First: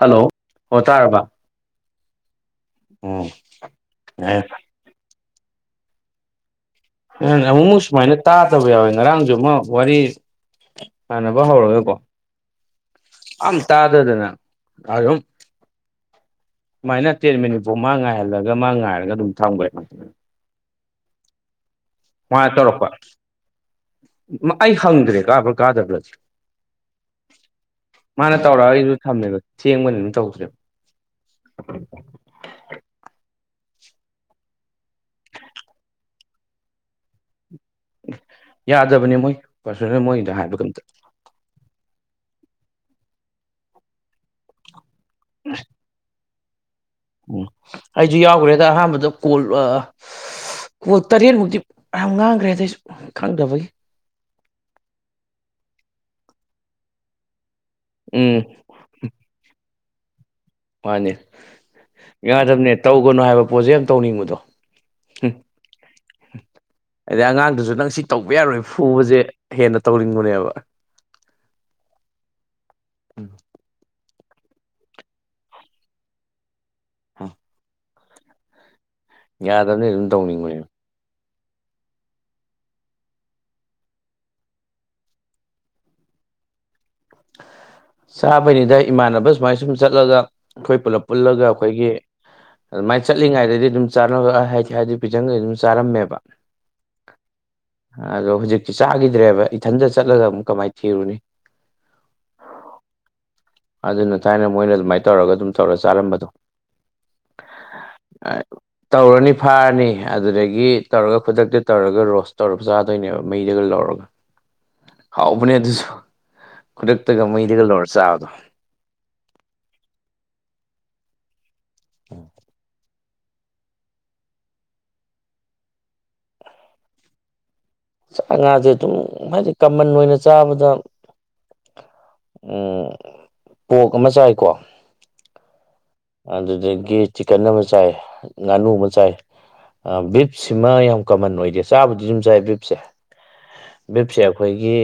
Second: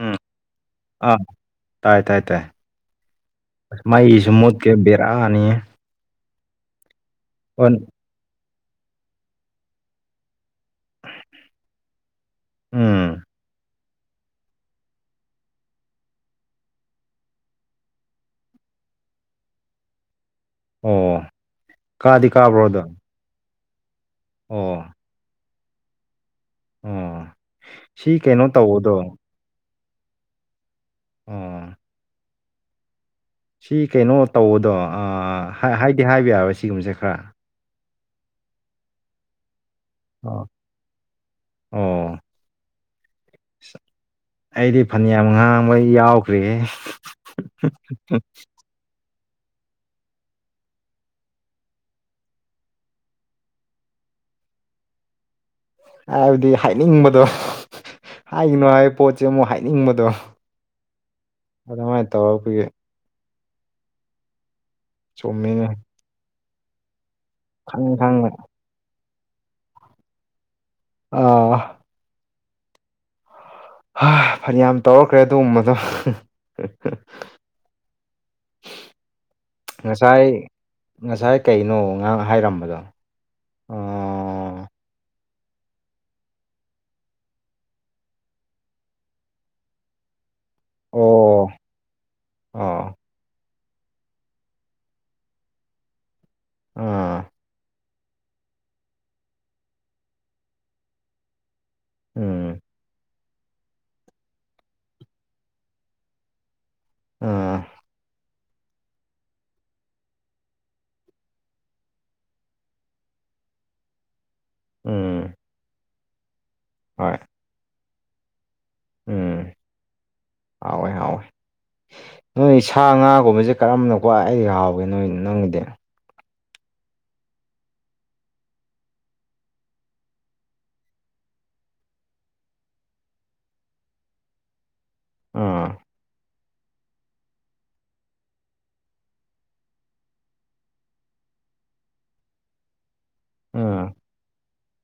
ꯎꯝ ꯑꯣ ꯑ ꯇꯥꯔꯕ ꯇꯥꯏ ꯇꯥꯏ ꯇꯥꯏ ꯎꯝ ꯃꯥꯏ ꯌꯥꯏ ꯁꯦꯃꯨ ꯕꯦꯔꯥꯅꯤ ꯅ ꯑꯃꯨꯛꯃꯨꯛ ꯁꯨꯃꯥꯏꯅ ꯇꯥꯗꯕ ꯌꯥꯎꯋꯦ ꯉꯔꯥꯡꯁꯨ ꯑꯃ ꯋꯥꯔꯤ ꯁꯥꯟꯅꯕ ꯍꯧꯔꯒꯦꯀꯣ ꯎꯝ ꯑ ꯇꯥꯗꯗꯅꯝ ꯁꯨꯃꯥꯏꯅ ꯇꯦꯟꯠ ꯃꯅꯤꯄꯨꯔ ꯃꯥ ꯉꯥꯏꯍꯜꯂꯒ ꯃꯥ ꯉꯥꯏꯔꯒ ꯑꯗꯨꯝ ꯊꯝꯈꯣꯏ ꯑꯣ ꯀꯥꯗꯤ ꯃꯥꯅ ꯀꯥꯕ꯭ꯔꯣꯗ ꯇꯧꯔꯛꯄ ꯑꯩ ꯍꯪꯗ꯭ꯔꯦ ꯀꯥꯕ꯭ꯔꯥ ꯀꯥꯗꯕ꯭ꯔꯥꯗꯤ ꯑꯣ ꯁꯤ ꯃꯥꯅ ꯀꯩꯅꯣ ꯇꯧꯔ ꯑꯩꯁꯨ ꯇꯧꯕꯗꯣ ꯊꯝꯃꯦꯕ ꯊꯦꯡꯕꯅꯤ ꯑꯗꯨꯝ ꯇꯧꯁꯦꯕ ꯑꯣ ꯁꯤ ꯀꯩꯅꯣ ꯇꯧꯕꯗꯣ ꯍꯥꯏꯗꯤ ꯍꯥꯏꯕ ꯌꯥꯔꯣꯏ ꯁꯤꯒꯨꯝꯕꯁꯦ ꯈꯔ ꯌꯥꯗꯕꯅꯦ ꯃꯣꯏ ꯄꯥꯔꯁꯣꯅꯦꯜ ꯃꯣꯏꯗ ꯑꯣ ꯍꯥꯏꯕꯒꯝꯇ ꯑꯣ ꯑꯩꯗꯤ ꯐꯅꯌꯥꯝ ꯉꯥꯡꯕ ꯌꯥꯎꯈ꯭ꯔꯦ ꯎꯝ ꯑꯩꯁꯨ ꯌꯥꯎꯈ꯭ꯔꯦꯗ ꯑꯍꯥꯟꯕꯗꯣ ꯀꯣꯜ ꯀꯣꯜ ꯇꯔꯦꯠꯃꯨꯛꯇꯤ ꯌꯥꯝ ꯉꯥꯡꯈ꯭ꯔꯦ ꯑꯗꯩꯁꯨ ꯈꯪꯗꯕꯒꯤ ꯍꯥꯏꯕꯗꯤ ꯍꯥꯏꯅꯤꯡꯕꯗꯣ ꯎꯝ ꯍꯥꯏꯒꯤꯅꯣ ꯍꯥꯏꯕ ꯄꯣꯠꯁꯦ ꯑꯃꯨꯛ ꯍꯥꯏꯅꯤꯡꯕꯗꯣ ꯃꯥꯅꯤ ꯑꯗꯨꯃꯥꯏꯅ ꯇꯧꯔꯛꯄꯒꯤ ꯌꯥꯗꯕꯅꯦ ꯇꯧꯒꯅꯨ ꯍꯥꯏꯕ ꯄꯣꯠꯁꯦ ꯌꯥꯝ ꯇꯧꯅꯤꯡꯕꯗꯣ ꯆꯨꯝꯃꯤꯅꯦ ꯍꯥꯏꯗꯤ ꯑꯉꯥꯡꯗꯨꯁꯨ ꯈꯪ ꯅꯪ ꯁꯤ ꯈꯪꯅ ꯇꯧꯕ ꯌꯥꯔꯣꯏ ꯐꯨꯕꯁꯦ ꯍꯦꯟꯅ ꯇꯧꯅꯤꯡꯕꯅꯦꯕ ꯑ ꯐꯅꯌꯥꯝ ꯇꯧꯔꯛꯈ꯭ꯔꯦ ꯑꯗꯨꯒꯨꯝꯕꯗꯣ ꯌꯥꯗꯕꯅꯤ ꯑꯗꯨꯝ ꯉꯁꯥꯏ ꯇꯧꯅꯤꯡꯕꯅꯦꯕ ꯉꯁꯥꯏ ꯀꯩꯅꯣ ꯉꯍꯥꯡ ꯍꯥꯏꯔꯝꯕꯗꯣ ꯑꯣ ꯆꯥꯕꯅꯤꯗ ꯏꯃꯥꯟꯅꯕ ꯁꯨꯃꯥꯏ ꯁꯨꯝ ꯆꯠꯂꯒ ꯑꯩꯈꯣꯏ ꯄꯨꯜꯂꯞ ꯄꯨꯜꯂꯒ ꯑꯣ ꯑꯩꯈꯣꯏꯒꯤ ꯑꯣ ꯑꯗꯨꯃꯥꯏꯅ ꯆꯠꯂꯤꯉꯩꯗꯗꯤ ꯑꯗꯨꯝ ꯆꯥ ꯍꯥꯏꯗꯤ ꯍꯥꯏꯗꯤ ꯄꯤꯖꯪꯈꯗꯤ ꯑꯗꯨꯝ ꯆꯥꯔꯝꯃꯦꯕ ꯑꯥ ꯑꯗꯣ ꯍꯧꯖꯤꯛꯇꯤ ꯆꯥꯈꯤꯗ꯭ꯔꯦꯕ ꯏꯊꯟꯗ ꯆꯠꯂꯒ ꯑꯃꯨꯛ ꯀꯃꯥꯏꯅ ꯊꯤꯔꯨꯅꯤ ꯎꯝ ꯑꯗꯨꯅ ꯊꯥꯏꯅ ꯃꯣꯏꯅ ꯑꯗꯨꯃꯥꯏꯅ ꯇꯧꯔꯒ ꯑꯗꯨꯝ ꯇꯧꯔ ꯆꯥꯔꯝꯕꯗꯣ ꯑꯥ ꯇꯧꯔꯅꯤ ꯐꯥꯔꯅꯤ ꯑꯗꯨꯗꯒꯤ ꯇꯧꯔꯒ ꯈꯨꯗꯛꯇ ꯇꯧꯔꯒ ꯔꯣꯁ ꯇꯧꯔꯒ ꯆꯥꯗꯣꯏꯅꯦꯕ ꯃꯩꯗꯒ ꯂꯧꯔꯒ [inaudible] ꯎꯝ ꯍꯥꯎꯕꯅꯦ ꯑꯗꯨꯁꯨ ꯍꯣꯏ ꯈꯨꯗꯛꯇꯒ ꯃꯩꯗꯒ ꯂꯧꯔ ꯆꯥꯕꯗꯣ ꯎꯝ ꯍꯥꯎꯋꯦ ꯍꯥꯎꯋꯦ ꯅꯣꯏ ꯁꯥ ꯉꯥꯒꯨꯝꯕꯁꯦ ꯀꯔꯝꯕꯅꯀꯣ ꯑꯩꯗꯤ ꯍꯥꯎꯒꯦ ꯅꯣꯏ ꯅꯪꯒꯤꯗꯤ ꯉꯥꯁꯦ ꯑꯗꯨꯝ ꯍꯥꯏꯗꯤ ꯀꯃꯟ ꯑꯣꯏꯅ ꯆꯥꯕꯗ ꯎꯝ ꯄꯣꯛ ꯑꯃ ꯆꯥꯏꯀꯣ ꯑꯥ ꯑꯗꯨꯗꯒꯤ ꯆꯤꯛꯀꯟ ꯑꯃ ꯆꯥꯏ ꯉꯥꯅꯨ ꯑꯃ ꯆꯥꯏ ꯕꯤꯞꯁꯤꯃ ꯌꯥꯝ ꯀꯃꯟ ꯑꯣꯏꯗꯦ ꯆꯥꯕꯨꯗꯤ ꯑꯗꯨꯝ ꯆꯥꯏ ꯕꯤꯞꯁꯦ ꯎꯝ ꯕꯤꯞꯁꯦ ꯑꯩꯈꯣꯏꯒꯤ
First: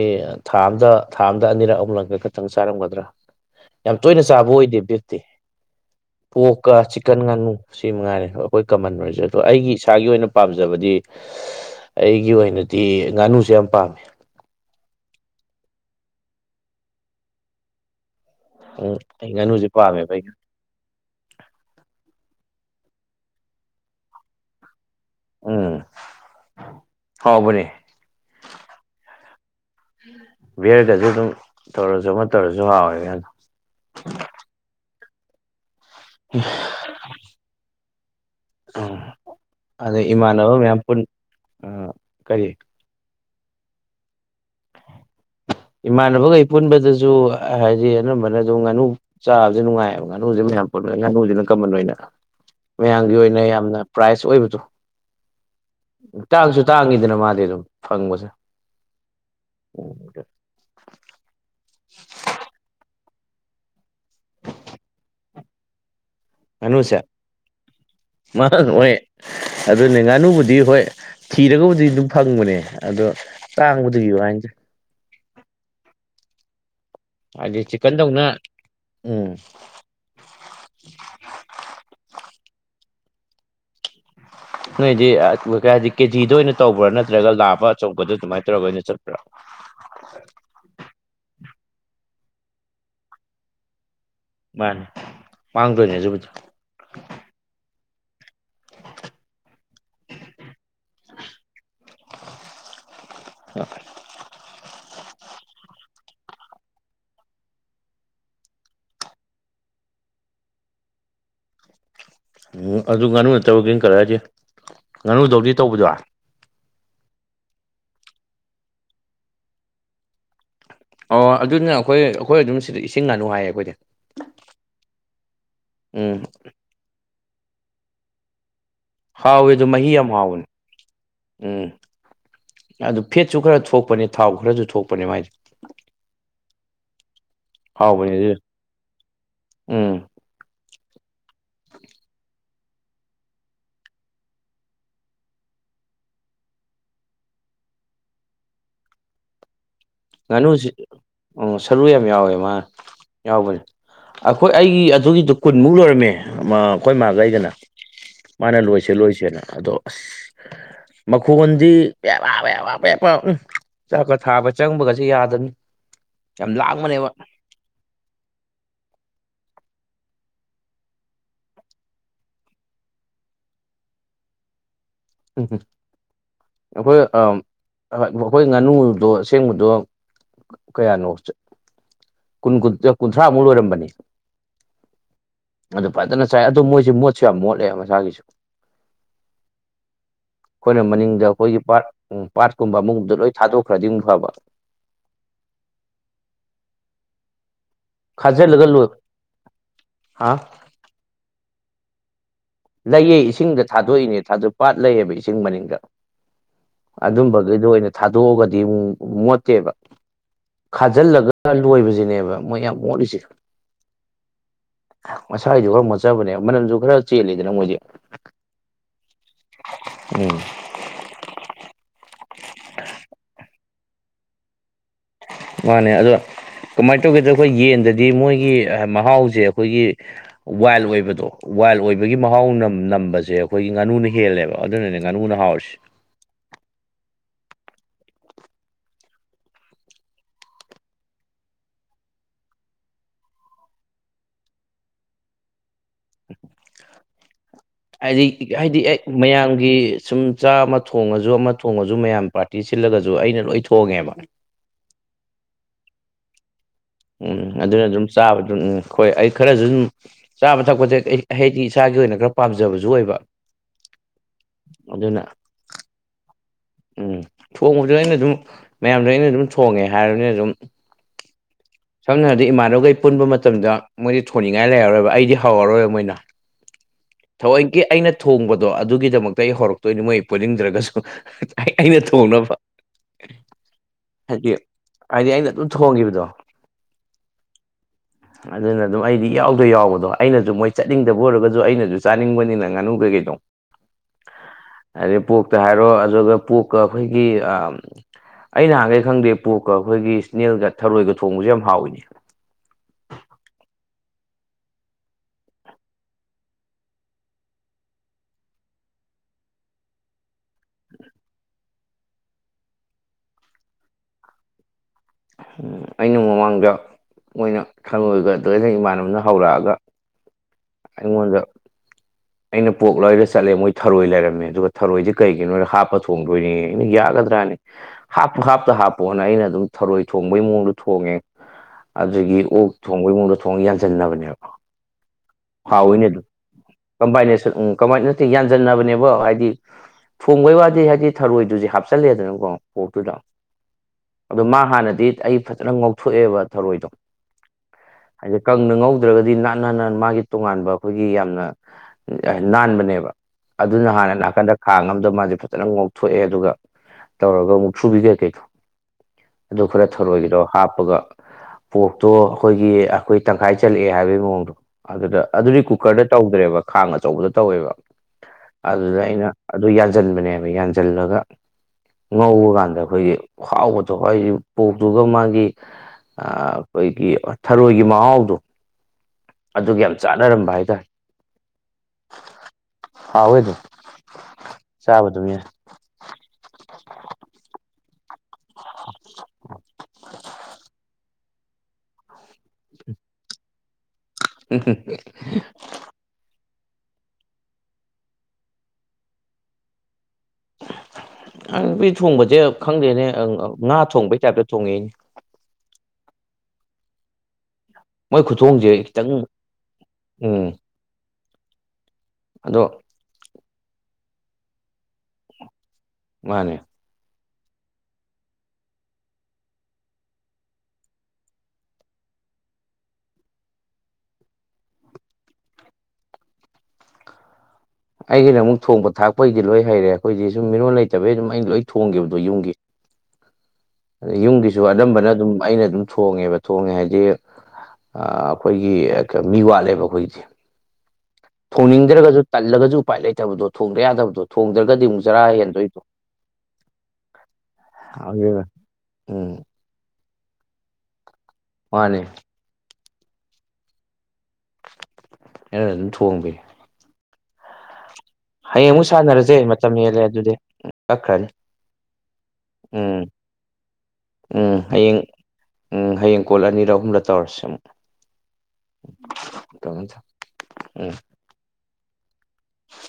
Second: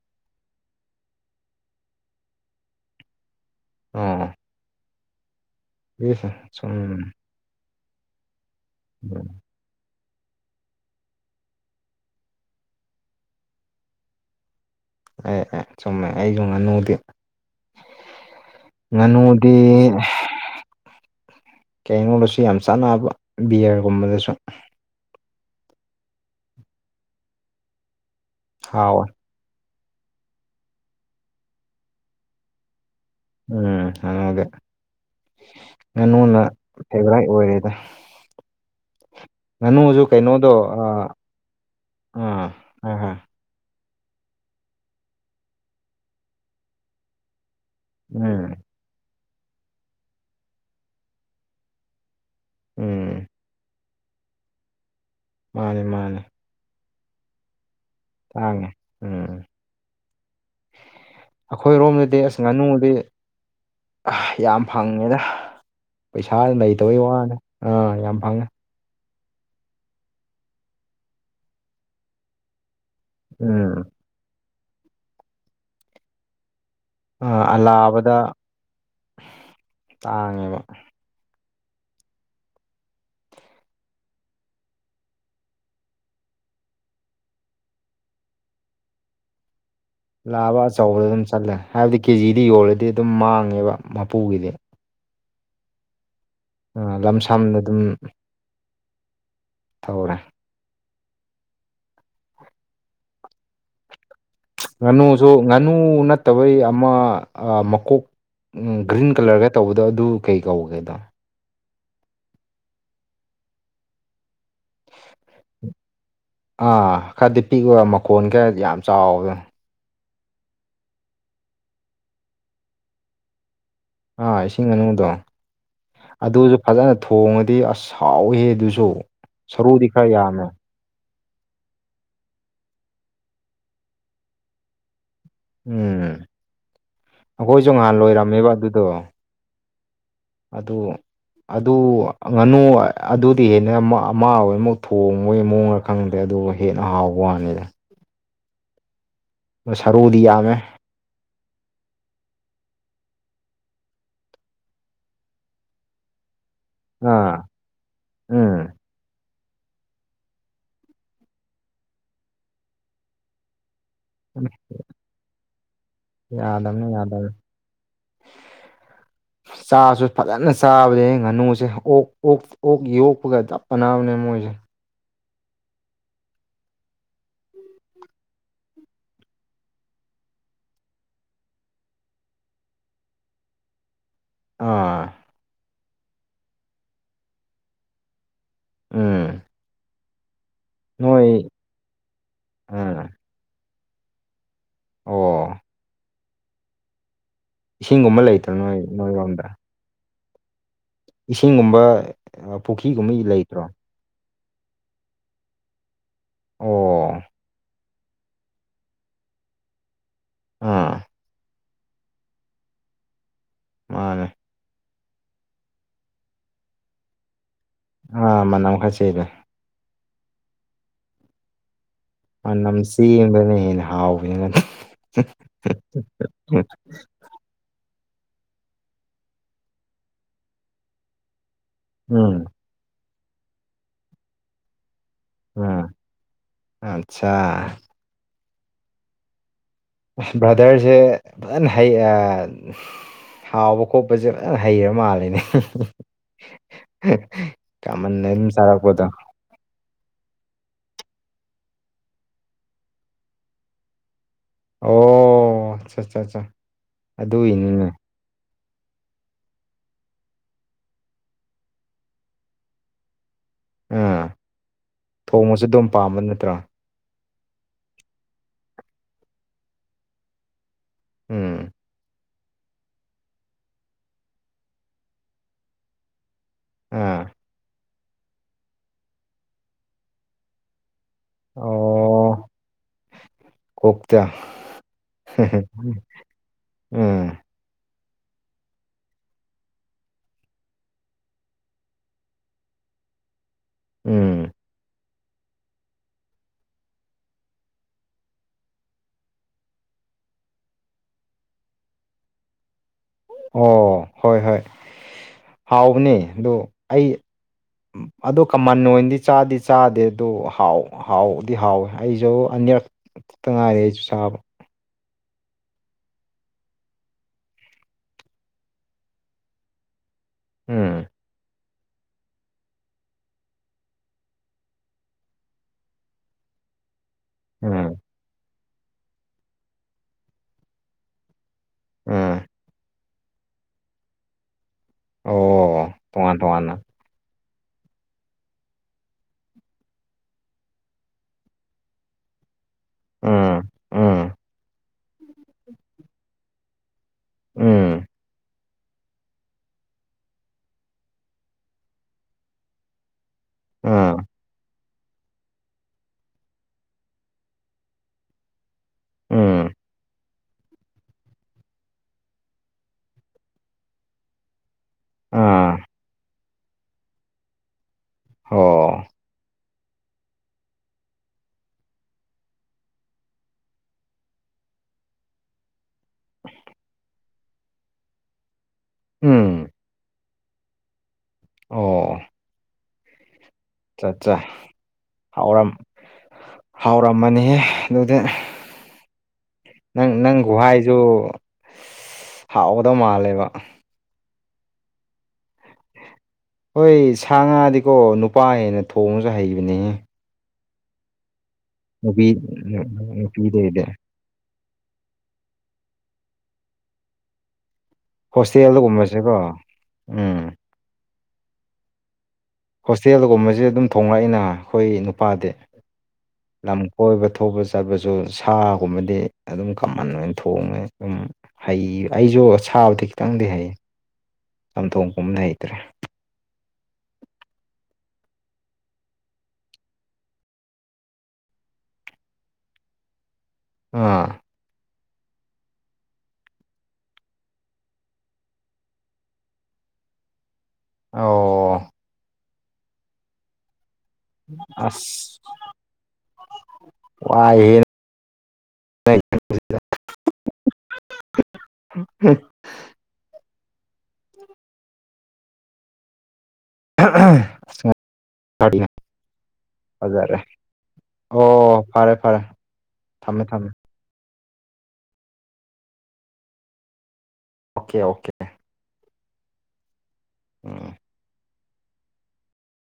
ꯊꯥ ꯑꯝꯗ ꯊꯥ ꯑꯝꯗ ꯑꯅꯤꯔꯛ ꯑꯍꯨꯝꯂꯛꯇ ꯈꯛꯇꯪ ꯆꯥꯔꯝꯒꯗ꯭ꯔꯥ ꯌꯥꯝ ꯇꯣꯏꯅ ꯑꯣ ꯆꯥꯕ ꯑꯣꯏꯗꯦ ꯕꯤꯞ ꯏꯁ ꯄꯣꯛꯀ ꯁꯨꯝ ꯆꯤꯛꯀꯟ ꯉꯥꯅꯨ ꯁꯤ ꯃꯉꯥꯏꯔꯦ ꯑꯩꯈꯣꯏ ꯀꯃꯟ ꯑꯣꯏꯔꯤꯁꯦ ꯑꯗꯣ ꯑꯩꯒꯤ ꯏꯁꯥꯒꯤ ꯑꯣꯏꯅ ꯄꯥꯝꯖꯕꯗꯤ ꯑꯩꯒꯤ ꯑꯣꯏꯅꯗꯤ ꯉꯥꯅꯨꯁꯦ ꯌꯥꯝ ꯄꯥꯝꯃꯦ ꯑꯦ ꯑꯦ ꯆꯨꯝꯃꯦ ꯑꯩ ꯁꯨ ꯉꯥꯅꯨꯗꯤ ꯎꯝ ꯑꯩ ꯉꯅꯨꯗꯤ ꯉꯥꯅꯨꯁꯦ ꯄꯥꯝꯃꯦꯕ ꯑꯩ ꯀꯩꯅꯣꯒꯁꯨ ꯌꯥꯝ ꯆꯥꯟꯅꯕ ꯕꯤꯌꯔꯒꯨꯝꯕꯗꯁꯨ ꯎꯝ ꯍꯥꯎꯕꯅꯦ ꯍꯥꯎ ꯋꯦ [unintelligible] ꯕꯦꯔꯒꯁꯨ ꯑꯗꯨꯝ ꯇꯧꯔꯁꯨ ꯑꯃ ꯇꯧꯔꯁꯨ ꯍꯥꯎꯋꯦꯅ ꯎꯝ ꯑꯗꯨꯗꯤ ꯉꯅꯨꯅ ꯐꯦꯚꯔꯥꯏꯠ ꯑꯣꯏꯔꯦꯗ ꯑ ꯉꯥꯅꯨꯁꯨ ꯑꯗꯩ ꯀꯩꯅꯣꯗꯣ ꯏꯃꯥꯟꯅꯕ ꯃꯌꯥꯝ ꯄꯨꯟ ꯑ ꯀꯔꯤ ꯍꯣꯏꯍꯣꯏ ꯏꯃꯥꯟꯅꯕꯈꯩ ꯄꯨꯟꯕꯗꯁꯨ ꯍꯥꯏꯗꯤ ꯑꯅꯝꯕꯅ ꯎꯝ ꯑꯗꯨꯝ ꯉꯥꯅꯨ ꯆꯥꯕꯁꯦ ꯅꯨꯡꯉꯥꯏꯌꯦꯕ ꯉꯥꯅꯨꯁꯦ ꯃꯌꯥꯝ ꯄꯣꯟꯕꯗ ꯉꯥꯅꯨꯁꯤꯅ ꯀꯃꯟ ꯑꯣꯏꯅ ꯃꯌꯥꯝꯒꯤ ꯎꯝ ꯑꯣꯏꯅ ꯌꯥꯝꯅ ꯄ꯭ꯔꯥꯏꯖ ꯑꯣꯏꯕꯗꯣ ꯃꯥꯅꯦ ꯃꯥꯅꯦ ꯇꯥꯡꯁꯨ ꯇꯥꯡꯉꯤꯗꯅ ꯃꯥꯗꯤ ꯑꯗꯨꯝ ꯐꯪꯕꯁꯦ ꯇꯥꯡꯉꯦ ꯎꯝ [unintelligible] ꯑꯩꯈꯣꯏꯔꯣꯝꯗꯗꯤ ꯑꯁ ꯉꯥꯅꯨꯗꯤ ꯌꯥꯝ ꯐꯪꯉꯦꯗ ꯄꯩꯁꯥ ꯉꯥꯅꯨꯁꯦ ꯂꯩꯇꯕꯩ ꯋꯥꯅꯤ ꯑꯥ ꯌꯥꯝ ꯐꯪꯉꯦ [unintelligible] ꯑꯗꯨꯅꯦ ꯉꯥꯅꯨꯕꯨꯗꯤ ꯍꯣꯏ ꯊꯤꯔꯒꯕꯨꯗꯤ ꯑꯗꯨꯝ ꯐꯪꯕꯅꯦ ꯑꯗꯣ ꯎꯝ ꯇꯥꯡꯕꯗꯨꯒꯤ ꯋꯅꯤꯗꯥ ꯑꯥ ꯍꯥꯏꯗꯤ ꯑꯂꯥꯕꯗ ꯆꯤꯀꯟꯗꯧꯅ ꯇꯥꯡꯉꯦꯕ ꯅꯣꯏꯗꯤ ꯑ ꯀꯩ ꯍꯥꯏꯗꯤ ꯀꯦꯖꯤꯗ ꯑꯣꯏꯅ ꯇꯧꯕ꯭ꯔꯥ ꯅꯠꯇ꯭ꯔꯒ ꯂꯥꯕ ꯑꯆꯧꯕꯗ ꯑꯗꯨꯃꯥꯏꯅ ꯇꯧꯔꯒ ꯑꯣꯏꯅ ꯆꯠꯄ꯭ꯔꯥ ꯂꯥꯕ ꯑꯆꯧꯕꯗ ꯑꯗꯨꯝ ꯆꯠꯂꯦ ꯍꯥꯏꯕꯗꯤ ꯀꯦꯖꯤꯗꯤ ꯌꯣꯜꯂꯗꯤ ꯑꯗꯨꯝ ꯃꯥꯡꯉꯦꯕ ꯃꯄꯨꯒꯤꯗꯤ ꯃꯥꯅꯦ ꯃꯥꯡꯗꯣꯏꯅꯦ ꯑꯗꯨꯕꯨꯗꯤ ꯑ ꯂꯝ ꯁꯥꯝꯗ ꯑꯗꯨꯝ ꯊꯧꯔꯦ [unintelligible] ꯉꯥꯅꯨꯁꯨ ꯉꯥꯅꯨ ꯅꯠꯇꯕꯩ ꯑꯃ ꯑ ꯃꯀꯣꯛ ꯎꯝ ꯒ꯭ꯔꯤꯟ ꯀꯂꯔꯒ ꯇꯧꯕꯗꯣ ꯑꯗꯨ ꯀꯩ ꯀꯧꯒꯦ ꯑꯗꯣ ꯑꯗꯨ ꯉꯥꯅꯨ ꯅꯠꯇꯕ ꯒ꯭ꯔꯤꯟ ꯀꯂꯔꯗꯤ ꯉꯥꯅꯨꯗꯧꯗꯤ ꯇꯧꯕꯗꯨꯔꯣ ꯑꯥ ꯈꯔꯗꯤ ꯄꯤꯛꯑꯣꯒ ꯃꯈꯣꯟ ꯈꯔꯗꯤ ꯌꯥꯝ ꯆꯥꯎꯕꯗꯣ ꯑꯣ ꯑꯗꯨꯅ ꯑꯈꯣꯏ ꯑꯈꯣꯏ ꯑꯗꯨꯝ ꯁꯤꯗ ꯏꯁꯤꯡ ꯉꯥꯅꯨ ꯍꯥꯏꯌꯦ ꯑꯈꯣꯏꯗꯤ ꯑꯥ ꯏꯁꯤꯡ ꯉꯥꯅꯨꯗꯣ ꯎꯝ ꯑꯗꯨꯖꯨ ꯐꯖꯅ ꯊꯣꯡꯉꯗꯤ ꯑꯁ ꯍꯥꯎꯋꯦꯍꯦ ꯑꯗꯨꯖꯨ ꯍꯥꯎꯋꯦ ꯑꯗꯨ ꯃꯍꯤ ꯌꯥꯝ ꯍꯥꯎꯕꯅꯤ ꯎꯝ ꯑꯗꯨ ꯐꯦꯠꯁꯨ ꯈꯔ ꯊꯣꯛꯄꯅꯦ ꯊꯥꯎ ꯈꯔꯖꯨ ꯊꯣꯛꯄꯅꯦ ꯃꯥꯏꯗꯤ ꯎꯝ ꯑꯩꯈꯣꯏꯖꯨ ꯉꯥꯍꯟ ꯍꯥꯎꯕꯅꯦ ꯑꯗꯨ ꯂꯣꯏꯔꯝꯃꯦꯕ ꯑꯗꯨꯗꯣ ꯎꯝ ꯑꯗꯨ ꯑꯗꯨ ꯉꯥꯅꯨ ꯑꯗꯨꯗꯤ ꯍꯦꯟꯅ ꯃ ꯑꯃ ꯑꯣꯏꯃꯨꯛ ꯊꯣꯡꯉꯣꯏ ꯃꯑꯣꯡꯗ ꯈꯪꯗ꯭ꯔꯦ ꯑꯗꯨꯕꯨ ꯍꯦꯟꯅ ꯍꯥꯎꯕ ꯋꯥꯅꯤꯗ ꯁꯥꯔꯨꯗꯤ ꯉꯥꯅꯨꯖꯤ ꯑ ꯁꯔꯨ ꯌꯥꯝ ꯌꯥꯎꯋꯦ ꯃꯥꯅ ꯌꯥꯎꯕꯅꯦ꯫ ꯑꯈꯣꯏ ꯑꯩꯒꯤ ꯑꯗꯨꯒꯤꯗꯣ ꯀꯨꯟꯃꯨꯛ ꯂꯣꯏꯔꯝꯃꯦ꯫ ꯃ ꯑꯈꯣꯏ ꯃꯥꯒ ꯑꯥ ꯑꯩꯒꯅ ꯃꯥꯅ ꯎꯝ ꯂꯣꯏꯁꯦ ꯂꯣꯏꯁꯦꯅ ꯑꯗꯣ ꯑꯁ ꯃꯈꯣꯟꯗꯤ ꯋꯦꯋꯥꯋꯦꯋꯥ ꯄꯦꯄ ꯎꯝ ꯆꯥꯛꯀ ꯊꯥꯕ ꯆꯪꯕꯒꯖꯦ ꯌꯥꯗꯃꯤ ꯌꯥꯗꯝꯅꯤ ꯌꯥꯗꯝ ꯆꯥꯖꯨ ꯐꯖꯟꯅ ꯆꯥꯕꯅꯦꯍꯦ ꯉꯥꯅꯨꯖꯦ ꯑꯣꯛ-ꯑꯣꯛ ꯑꯣꯛ ꯌꯣꯛꯄꯒ ꯆꯞ ꯃꯅꯕꯅꯦ ꯃꯣꯏꯖꯦ꯫ [unintelligible] ꯑꯈꯣꯏ ꯑꯝ ꯑꯍꯣꯏ ꯋ ꯑꯈꯣꯏ ꯉꯥꯅꯨꯗꯣ ꯑꯁꯦꯡꯕꯗꯣ ꯀꯌꯥꯅꯣ ꯆ ꯀꯨꯟ-ꯀꯨꯟ ꯇꯨꯌꯦꯞ ꯀꯨꯟꯊ꯭ꯔꯃꯨꯛ ꯂꯣꯏꯔꯝꯕꯅꯦ꯫ ꯑ ꯑꯗꯨ ꯐꯖꯟꯅ ꯆꯥꯏ ꯑꯗꯨ ꯃꯣꯏꯖꯦ ꯃꯣꯠꯁꯨ ꯌꯥꯝ ꯃꯣꯠꯂꯦ ꯃꯁꯥꯒꯤꯁꯨ꯫ ꯎꯝ ꯈꯣꯏꯅ ꯃꯅꯤꯡꯗ ꯅꯣꯏ ꯑꯈꯣꯏꯒꯤ ꯄꯥꯠ ꯎꯝ ꯄꯥꯠꯀꯨꯝꯕ ꯑꯥ ꯑꯃꯒꯨꯝꯕꯗ ꯂꯣꯏ ꯊꯥꯗꯣꯛꯈ꯭ꯔꯗꯤ ꯐꯕ꯫ ꯑꯣ ꯏꯁꯤꯡꯒꯨꯝꯕ ꯂꯩꯇ꯭ꯔ ꯈꯥꯖꯤꯜꯂꯒ ꯅꯣꯏ ꯂꯣꯏ ꯅꯣꯏꯔꯣꯝꯗ꯫ ꯍꯥ ꯏꯁꯤꯡꯒꯨꯝꯕ ꯑ ꯄꯨꯈ꯭ꯔꯤꯒꯨꯝꯕ ꯂꯩꯌꯦ ꯂꯩꯇ꯭ꯔꯣ ꯏꯁꯤꯡꯗ ꯊꯥꯗꯣꯛꯏꯅꯦ ꯊꯥꯗꯣꯛ ꯄꯥꯠ ꯂꯩꯌꯦꯕ ꯏꯁꯤꯡ ꯃꯅꯤꯡꯗ꯫ ꯑꯣ ꯑꯗꯨꯝꯕꯗꯩꯗ ꯑꯣꯏꯅ ꯊꯥꯗꯣꯛꯒꯗꯤ ꯃꯨꯛ ꯃꯣꯠꯇꯦꯕ ꯑꯥ ꯈꯥꯖꯥꯜꯂꯒ ꯂꯣꯏꯕꯖꯤꯅꯦꯕ ꯃꯣꯏ ꯌꯥꯝ ꯃꯣꯠꯂꯤꯖꯦ꯫ ꯃꯥꯅꯦ ꯃꯁꯥꯏꯖꯨ ꯈꯔ ꯃꯣꯠꯆꯕꯅꯦ ꯃꯅꯝꯁꯨ ꯈꯔ ꯆꯦꯜꯂꯤꯗꯅ ꯃꯣꯏꯗꯤ꯫ ꯑ ꯃꯅꯝ ꯈꯔ ꯆꯦꯜꯕ ꯎꯝ ꯑꯅꯝ ꯆꯦꯟꯕꯅ ꯍꯦꯟꯅ ꯍꯥꯎꯕꯅꯤꯅ ꯃꯥꯅꯦ ꯑꯗꯣ ꯀꯃꯥꯏ ꯇꯧꯒꯦꯗ ꯈꯣꯏ ꯌꯦꯟꯗꯗꯤ ꯃꯣꯏꯒꯤ ꯑꯍ ꯃꯍꯥꯎꯖꯦ ꯑꯈꯣꯏꯒꯤ ꯋꯥꯏꯜ ꯑꯣꯏꯕꯗꯣ ꯋꯥꯏꯜ ꯑꯣꯏ ꯗꯒꯤ ꯎꯝ ꯃꯍꯥꯎ ꯅꯝ-ꯅꯝꯕꯖꯦ ꯑꯈꯣꯏꯒꯤ ꯉꯥꯅꯨꯅ ꯍꯦꯜꯂꯦꯕ ꯑꯗꯨꯅꯅꯦ ꯉꯥꯅꯨꯅ ꯍꯥꯎꯔꯤꯁꯦ ꯎꯝ ꯑꯆꯥ ꯕ꯭ꯔꯥꯗꯔꯁꯦ ꯐꯖꯅ ꯍꯩ ꯍꯥꯎꯕ ꯈꯣꯠꯄꯁꯦ ꯐꯖ ꯍꯩꯔ ꯃꯥꯜꯂꯦꯅꯦ ꯀꯃꯟꯅ ꯑꯥꯏꯗꯤꯛ ꯑꯗꯨꯝ ꯍꯥꯏꯗꯤ ꯑꯦꯛ ꯆꯥꯔꯛꯄꯗꯣ ꯃꯌꯥꯝꯒꯤ ꯁꯨꯝ ꯆꯥꯛ ꯑꯃ ꯊꯣꯡꯉꯖꯨ ꯑꯃ ꯊꯣꯡꯉꯖꯨ ꯃꯌꯥꯝ ꯄꯥꯔꯇꯤ ꯁꯤꯜꯂꯒꯖꯨ ꯑꯩꯅ ꯂꯣꯏ ꯊꯣꯡꯉꯦꯕ ꯑꯣ ꯑꯆꯥ ꯑꯆꯥ ꯑꯆꯥ ꯎꯝ ꯑꯗꯨꯅ ꯑꯗꯨꯝ ꯆꯥꯕꯗꯨꯝ ꯎꯝ ꯍꯣꯏ ꯑꯩ ꯈꯔꯁꯨ ꯑꯗꯨꯝ ꯆꯥꯕ ꯊꯛꯄꯁꯦ ꯍꯥꯏꯗꯤ ꯏꯁꯥꯒꯤ ꯑꯣꯏꯅ ꯈꯔ ꯄꯥꯝꯖꯕꯁꯨ ꯑꯣꯏꯕ ꯎꯥ ꯑꯗꯨꯅ ꯊꯣꯡꯉꯁꯨ ꯑꯗꯨꯝ ꯄꯥꯝꯕ ꯅꯠꯇ꯭ꯔꯥ ꯎꯝ ꯊꯣꯡꯕꯗꯨꯖꯨ ꯑꯩꯅ ꯑꯗꯨꯝ ꯃꯌꯥꯝꯗ ꯑꯩꯅ ꯑꯗꯨꯝ ꯊꯣꯡꯉꯦ ꯍꯥꯏꯔꯕꯅꯤꯅ ꯑꯗꯨꯝ ꯎꯝ ꯁꯝꯅ ꯍꯥꯏꯔꯗꯤ ꯏꯃꯥꯟꯅꯕꯒꯩ ꯄꯨꯟꯕ ꯃꯇꯝꯗ ꯃꯣꯏꯗꯤ ꯊꯣꯡꯅꯤꯡꯉꯥꯏ ꯂꯩꯔꯔꯣꯏꯕ ꯑꯩꯗꯤ ꯍꯧꯔꯔꯣꯏꯕ ꯃꯣꯏꯅ ꯑꯥ ꯊꯑꯣꯏꯒꯤ ꯑꯩꯅ ꯊꯣꯡꯕꯗꯣ ꯑꯗꯨꯒꯤꯗꯃꯛꯇ ꯑꯩ ꯍꯧꯔꯛꯇꯣꯏꯅꯤ ꯃꯣꯏ ꯄꯨꯅꯤꯡꯗ꯭ꯔꯒꯁꯨ ꯑꯩꯅ ꯑꯣ ꯊꯣꯡꯅꯕ ꯀꯣꯛꯇ ꯍꯥꯏꯗꯤ ꯍꯥꯏꯗꯤ ꯑꯩꯅ ꯑꯗꯨꯝ ꯊꯣꯡꯈꯤꯕꯗꯣ ꯎꯝ ꯑꯗꯨꯅ ꯑꯗꯨꯝ ꯑꯩꯗꯤ ꯏꯌꯥꯎꯗ ꯌꯥꯎꯕꯗꯣ ꯑꯩꯅꯖꯨ ꯃꯣꯏ ꯆꯠꯅꯤꯡꯗꯕ ꯑꯣꯏꯔꯒꯖꯨ ꯑꯩꯅꯖꯨ ꯆꯥꯅꯤꯡꯕꯅꯤꯅ ꯉꯥꯅꯨ ꯀꯩꯀꯩꯗꯣ ꯎꯝ ꯍꯥꯏꯗꯤ ꯄꯣꯛꯇ ꯍꯥꯏꯔꯣ ꯑꯗꯨꯒ ꯄꯣꯛꯀ ꯑꯩꯈꯣꯏꯒꯤ ꯑꯩ ꯅꯍꯥꯟꯒꯩ ꯈꯪꯗꯦ ꯄ꯭ꯔꯣꯛꯀ ꯑꯩꯈꯣꯏꯒꯤ ꯏꯁꯅꯦꯜꯒ ꯊꯔꯣꯏꯒ ꯊꯣꯡꯕꯖꯦ ꯌꯥꯝ ꯍꯥꯎꯋꯤꯅꯦ ꯑꯣ ꯍꯣꯏ ꯍꯣꯏ ꯍꯥꯎꯕꯅꯤ ꯑꯗꯨ ꯑꯩ ꯑꯗꯨ ꯀꯃꯟ ꯑꯣꯏꯅꯗꯤ ꯆꯥꯗꯤ ꯆꯥꯗꯦ ꯑꯗꯨ ꯍꯥꯎ ꯍꯥꯎꯗꯤ ꯍꯥꯎꯋꯦ ꯑꯩꯁꯨ ꯑꯅꯤꯔꯛ ꯈꯛꯇ ꯉꯥꯏꯔꯦ ꯑꯩꯁꯨ ꯁꯥꯕ ꯑꯩꯅ ꯃꯃꯥꯡꯗ ꯃꯣꯏꯅ ꯈꯪꯉꯣꯏꯒ ꯑꯗꯨꯗꯩꯗ ꯏꯃꯥꯟꯅꯕꯅ ꯍꯧꯔꯛꯑꯒ ꯎꯝ ꯑꯩꯃꯣꯟꯗ ꯑꯩꯅ ꯄ꯭ꯔꯣꯛ ꯂꯣꯏꯔ ꯆꯠꯂꯦ ꯃꯣꯏ ꯊꯔꯣꯏ ꯂꯩꯔꯝꯃꯦ ꯑꯗꯨꯒ ꯊꯔꯣꯏꯖꯦ ꯀꯩꯒꯤꯅꯣꯗ ꯍꯥꯞꯄ ꯊꯣꯡꯗꯣꯏꯅꯦꯌꯦ ꯑꯩꯅ ꯌꯥꯒꯗ꯭ꯔꯥ ꯇꯥꯅꯤ ꯎꯝ ꯍꯥꯞꯄꯨ ꯍꯥꯞꯇ ꯍꯥꯞꯄꯨꯅ ꯑꯩꯅ ꯑꯗꯨꯝ ꯊꯔꯣꯏ ꯊꯣꯡꯕꯩ ꯃꯑꯣꯡꯗ ꯊꯣꯡꯉꯦ ꯑꯗꯨꯗꯒꯤ ꯎꯝ ꯑꯣꯛ ꯊꯣꯡꯕꯩ ꯃꯑꯣꯡꯗ ꯊꯣꯡ ꯌꯥꯟꯁꯤꯟꯅꯕꯅꯦꯕ ꯑꯣ ꯍꯥꯎꯋꯤꯅꯦ ꯑꯗꯨ ꯇꯣꯉꯥꯟ ꯇꯣꯉꯥꯟꯅ ꯀꯝꯕꯥꯏꯅꯦꯁꯟ ꯎꯝ ꯀꯝꯕꯥꯏꯟ ꯅꯠꯇꯦ ꯌꯥꯟꯖꯟꯅꯕꯅꯦꯕ ꯍꯥꯏꯗꯤ ꯊꯣꯡꯕꯩ ꯋꯥꯗꯤ ꯍꯥꯏꯗꯤ ꯊꯔꯣꯏꯗꯨꯗꯤ ꯍꯥꯞꯆꯜꯂꯦꯗꯅꯀꯣ ꯄ꯭ꯔꯣꯛꯇꯨꯗ ꯎꯝ ꯎꯝ ꯑꯗꯣ ꯃꯥ ꯍꯥꯟꯅꯗꯤ ꯑꯩ ꯐꯖꯅ ꯉꯧꯊꯣꯛꯑꯦꯕ ꯊꯧꯔꯣꯏꯗꯣ ꯎꯝ ꯍꯥꯏꯗꯤ ꯀꯪꯅ ꯉꯧꯗ꯭ꯔꯒꯗꯤ ꯅꯥꯟ ꯅꯥꯟꯅꯥꯟ ꯃꯥꯒꯤ ꯇꯣꯉꯥꯟꯕ ꯑꯈꯣꯏꯒꯤ ꯌꯥꯝꯅ ꯅꯥꯟꯕꯅꯦꯕ ꯑꯗꯨꯅ ꯍꯥꯟꯅ ꯑꯥ ꯅꯥꯀꯥꯟꯗ ꯈꯥꯡ ꯑꯝꯗ ꯃꯥꯖꯦ ꯐꯖꯅ ꯉꯣꯛꯊꯣꯛꯑꯦ ꯑꯗꯨꯒ ꯇꯧꯔꯒ ꯃꯨꯛꯊ꯭ꯔꯨꯕꯤ ꯀꯩꯀꯣꯗꯣ ꯑꯗꯨ ꯎꯝ ꯈꯔ ꯊꯧꯔꯣꯏꯒꯤꯗꯣ ꯍꯥꯞꯄꯒ ꯄꯣꯛꯇꯣ ꯑꯈꯣꯏꯒꯤ ꯑꯈꯣꯏ ꯇꯪꯈꯥꯏ ꯆꯠꯂꯛꯑꯦ ꯍꯥꯏꯕꯒꯤ ꯃꯑꯣꯡꯗꯣ ꯑꯗꯨꯗ ꯑꯗꯨꯗꯤ ꯀꯨꯛ ꯑꯥ ꯀꯨꯀꯔꯗ ꯇꯧꯗ꯭ꯔꯦꯕ ꯈꯥꯡ ꯑꯆꯧꯕꯗ ꯇꯧꯋꯦꯕ ꯑꯗꯨꯗ ꯑꯣ ꯑꯩꯅ ꯑꯗꯨ ꯌꯥꯟꯖꯟꯕꯅꯦꯕ ꯌꯥꯟꯖꯤꯜꯂꯒ ꯉꯧꯕ ꯀꯥꯟꯗ ꯑꯩꯈꯣꯏꯒꯤ ꯍꯥꯎꯕꯗꯣ ꯍꯥꯏꯌꯤ ꯄꯣꯛꯇꯨꯒ ꯃꯥꯒꯤ ꯑꯥ ꯑꯩꯈꯣꯏꯒꯤ ꯊꯔꯣꯏꯒꯤ ꯃꯍꯥꯎꯗꯣ ꯎꯝ ꯑꯗꯨꯒ ꯌꯥꯝ ꯆꯥꯟꯅꯔꯝꯕ ꯍꯥꯏꯇꯥꯔꯦ ꯑꯣ ꯍꯥꯎꯋꯦ ꯑꯗꯨ ꯆꯥ ꯆꯥ ꯍꯥꯎꯔꯝ ꯍꯥꯎꯔꯝꯃꯅꯤ ꯑꯗꯨꯗꯤ ꯅꯪ ꯅꯪ ꯒꯨꯍꯥꯏꯖꯨ ꯍꯥꯎꯒꯗꯧ ꯃꯥꯜꯂꯦꯕ [unintelligible] ꯍꯣꯏ ꯁꯥ ꯉꯥꯗꯤꯀꯣ ꯅꯨꯄꯥ ꯍꯦꯟꯅ ꯊꯣꯡꯉꯁꯨ ꯍꯩꯕꯅꯤꯍꯦ ꯑ ꯅꯨꯄꯤ ꯊꯣꯡꯕꯁꯦ ꯈꯪꯗꯦꯅꯦ ꯉꯥ ꯅꯨꯄꯤꯗꯩꯗꯤ ꯊꯣꯡꯕꯩ ꯇꯥꯏꯞꯇ ꯊꯣꯡꯉꯛꯏꯅꯦ ꯃꯣꯏ ꯈꯨꯊꯣꯡꯁꯦ ꯍꯣꯁꯇꯦꯜꯗ ꯈꯤꯇꯪ ꯒꯨꯝꯕꯁꯦꯀꯣ ꯎꯝ ꯑꯗꯣ ꯍꯣꯁꯇꯦꯜꯒꯨꯝꯕꯁꯦ ꯑꯗꯨꯝ ꯊꯣꯡꯂꯛꯏꯅ ꯑꯩꯈꯣꯏ ꯅꯨꯄꯥꯗꯤ ꯃꯥꯅꯦ ꯂꯝ ꯀꯣꯏꯕ ꯊꯣꯛꯄ ꯆꯠꯄꯁꯨ ꯁꯥꯒꯨꯝꯕꯗꯤ ꯑꯗꯨꯝ ꯀꯃꯟ ꯑꯣꯏꯅ ꯊꯣꯡꯉꯦ ꯑꯗꯨꯝ ꯍꯩ ꯑꯩꯁꯨ ꯁꯥꯕꯗꯤ ꯈꯤꯇꯪꯗꯤ ꯍꯩ ꯆꯝꯊꯣꯡꯒꯨꯝꯕꯗꯤ ꯍꯩꯇ꯭ꯔꯦ ꯑꯩꯒꯤꯩꯅ ꯑꯃꯨꯛ ꯊꯣꯡꯕ ꯊꯥꯛꯄꯩꯗꯤ ꯂꯣꯏ ꯍꯩꯔꯦ ꯑꯩꯈꯣꯏꯗꯤ ꯁꯨꯝ ꯃꯤꯔꯣꯟ ꯂꯩꯇꯕꯩ ꯑꯗꯨꯝ ꯑꯩꯅ ꯂꯣꯏ ꯊꯣꯡꯈꯤꯕꯗꯣ ꯌꯨꯝꯒꯤ ꯑꯗꯩ ꯑꯥ ꯌꯨꯝꯒꯤꯁꯨ ꯑꯅꯝꯕꯅ ꯑꯗꯨꯝ ꯑꯩꯅ ꯑꯗꯨꯝ ꯊꯣꯡꯉꯦꯕ ꯊꯣꯡꯉꯦ ꯍꯥꯏꯗꯤ ꯑꯥ ꯑꯩꯈꯣꯏꯒꯤ ꯀ ꯃꯤ ꯋꯥꯠꯂꯦꯕ ꯑꯩꯈꯣꯏꯒꯤꯗꯤ ꯑꯥꯎ ꯊꯣꯡꯅꯤꯡꯗ꯭ꯔꯒꯁꯨ ꯇꯜꯂꯒꯁꯨ ꯎꯄꯥꯏ ꯂꯩꯇꯕꯗꯣ ꯊꯣꯡꯗ ꯌꯥꯗꯕꯗꯣ ꯊꯣꯡꯗ꯭ꯔꯒꯗꯤ ꯑꯃꯨꯛ ꯆꯔꯥ ꯑꯁ ꯍꯦꯟꯗꯣꯏꯗꯣ ꯋꯥꯏꯍꯦ ꯗ [unintelligible] ꯎꯝ ꯃꯥꯅꯦ ꯑꯦꯅ ꯑꯗꯨꯝ ꯊꯣꯡꯕꯤ [unintelligible] [unintelligible] ꯍꯌꯦꯡ ꯑꯃꯨꯛ ꯁꯥꯟꯅꯔꯁꯦ ꯃꯇꯝ ꯍꯦꯜꯂꯦ ꯑꯗꯨꯗꯤ ꯐꯖꯔꯦ ꯀꯛꯈ꯭ꯔꯅꯤ ꯑꯣ ꯐꯔꯦ ꯐꯔꯦ ꯎꯝ ꯊꯝꯃꯦ ꯊꯝꯃꯦ ꯎꯝ ꯍꯌꯦꯡ ꯎꯝ ꯍꯌꯦꯡ ꯀꯣꯜ ꯑꯅꯤꯔ ꯑꯍꯨꯝꯔ ꯇꯧꯔꯁꯤ ꯑꯃꯨꯛ ꯑꯣꯀꯦ ꯑꯣꯀꯦ [unintelligible] ꯎꯝ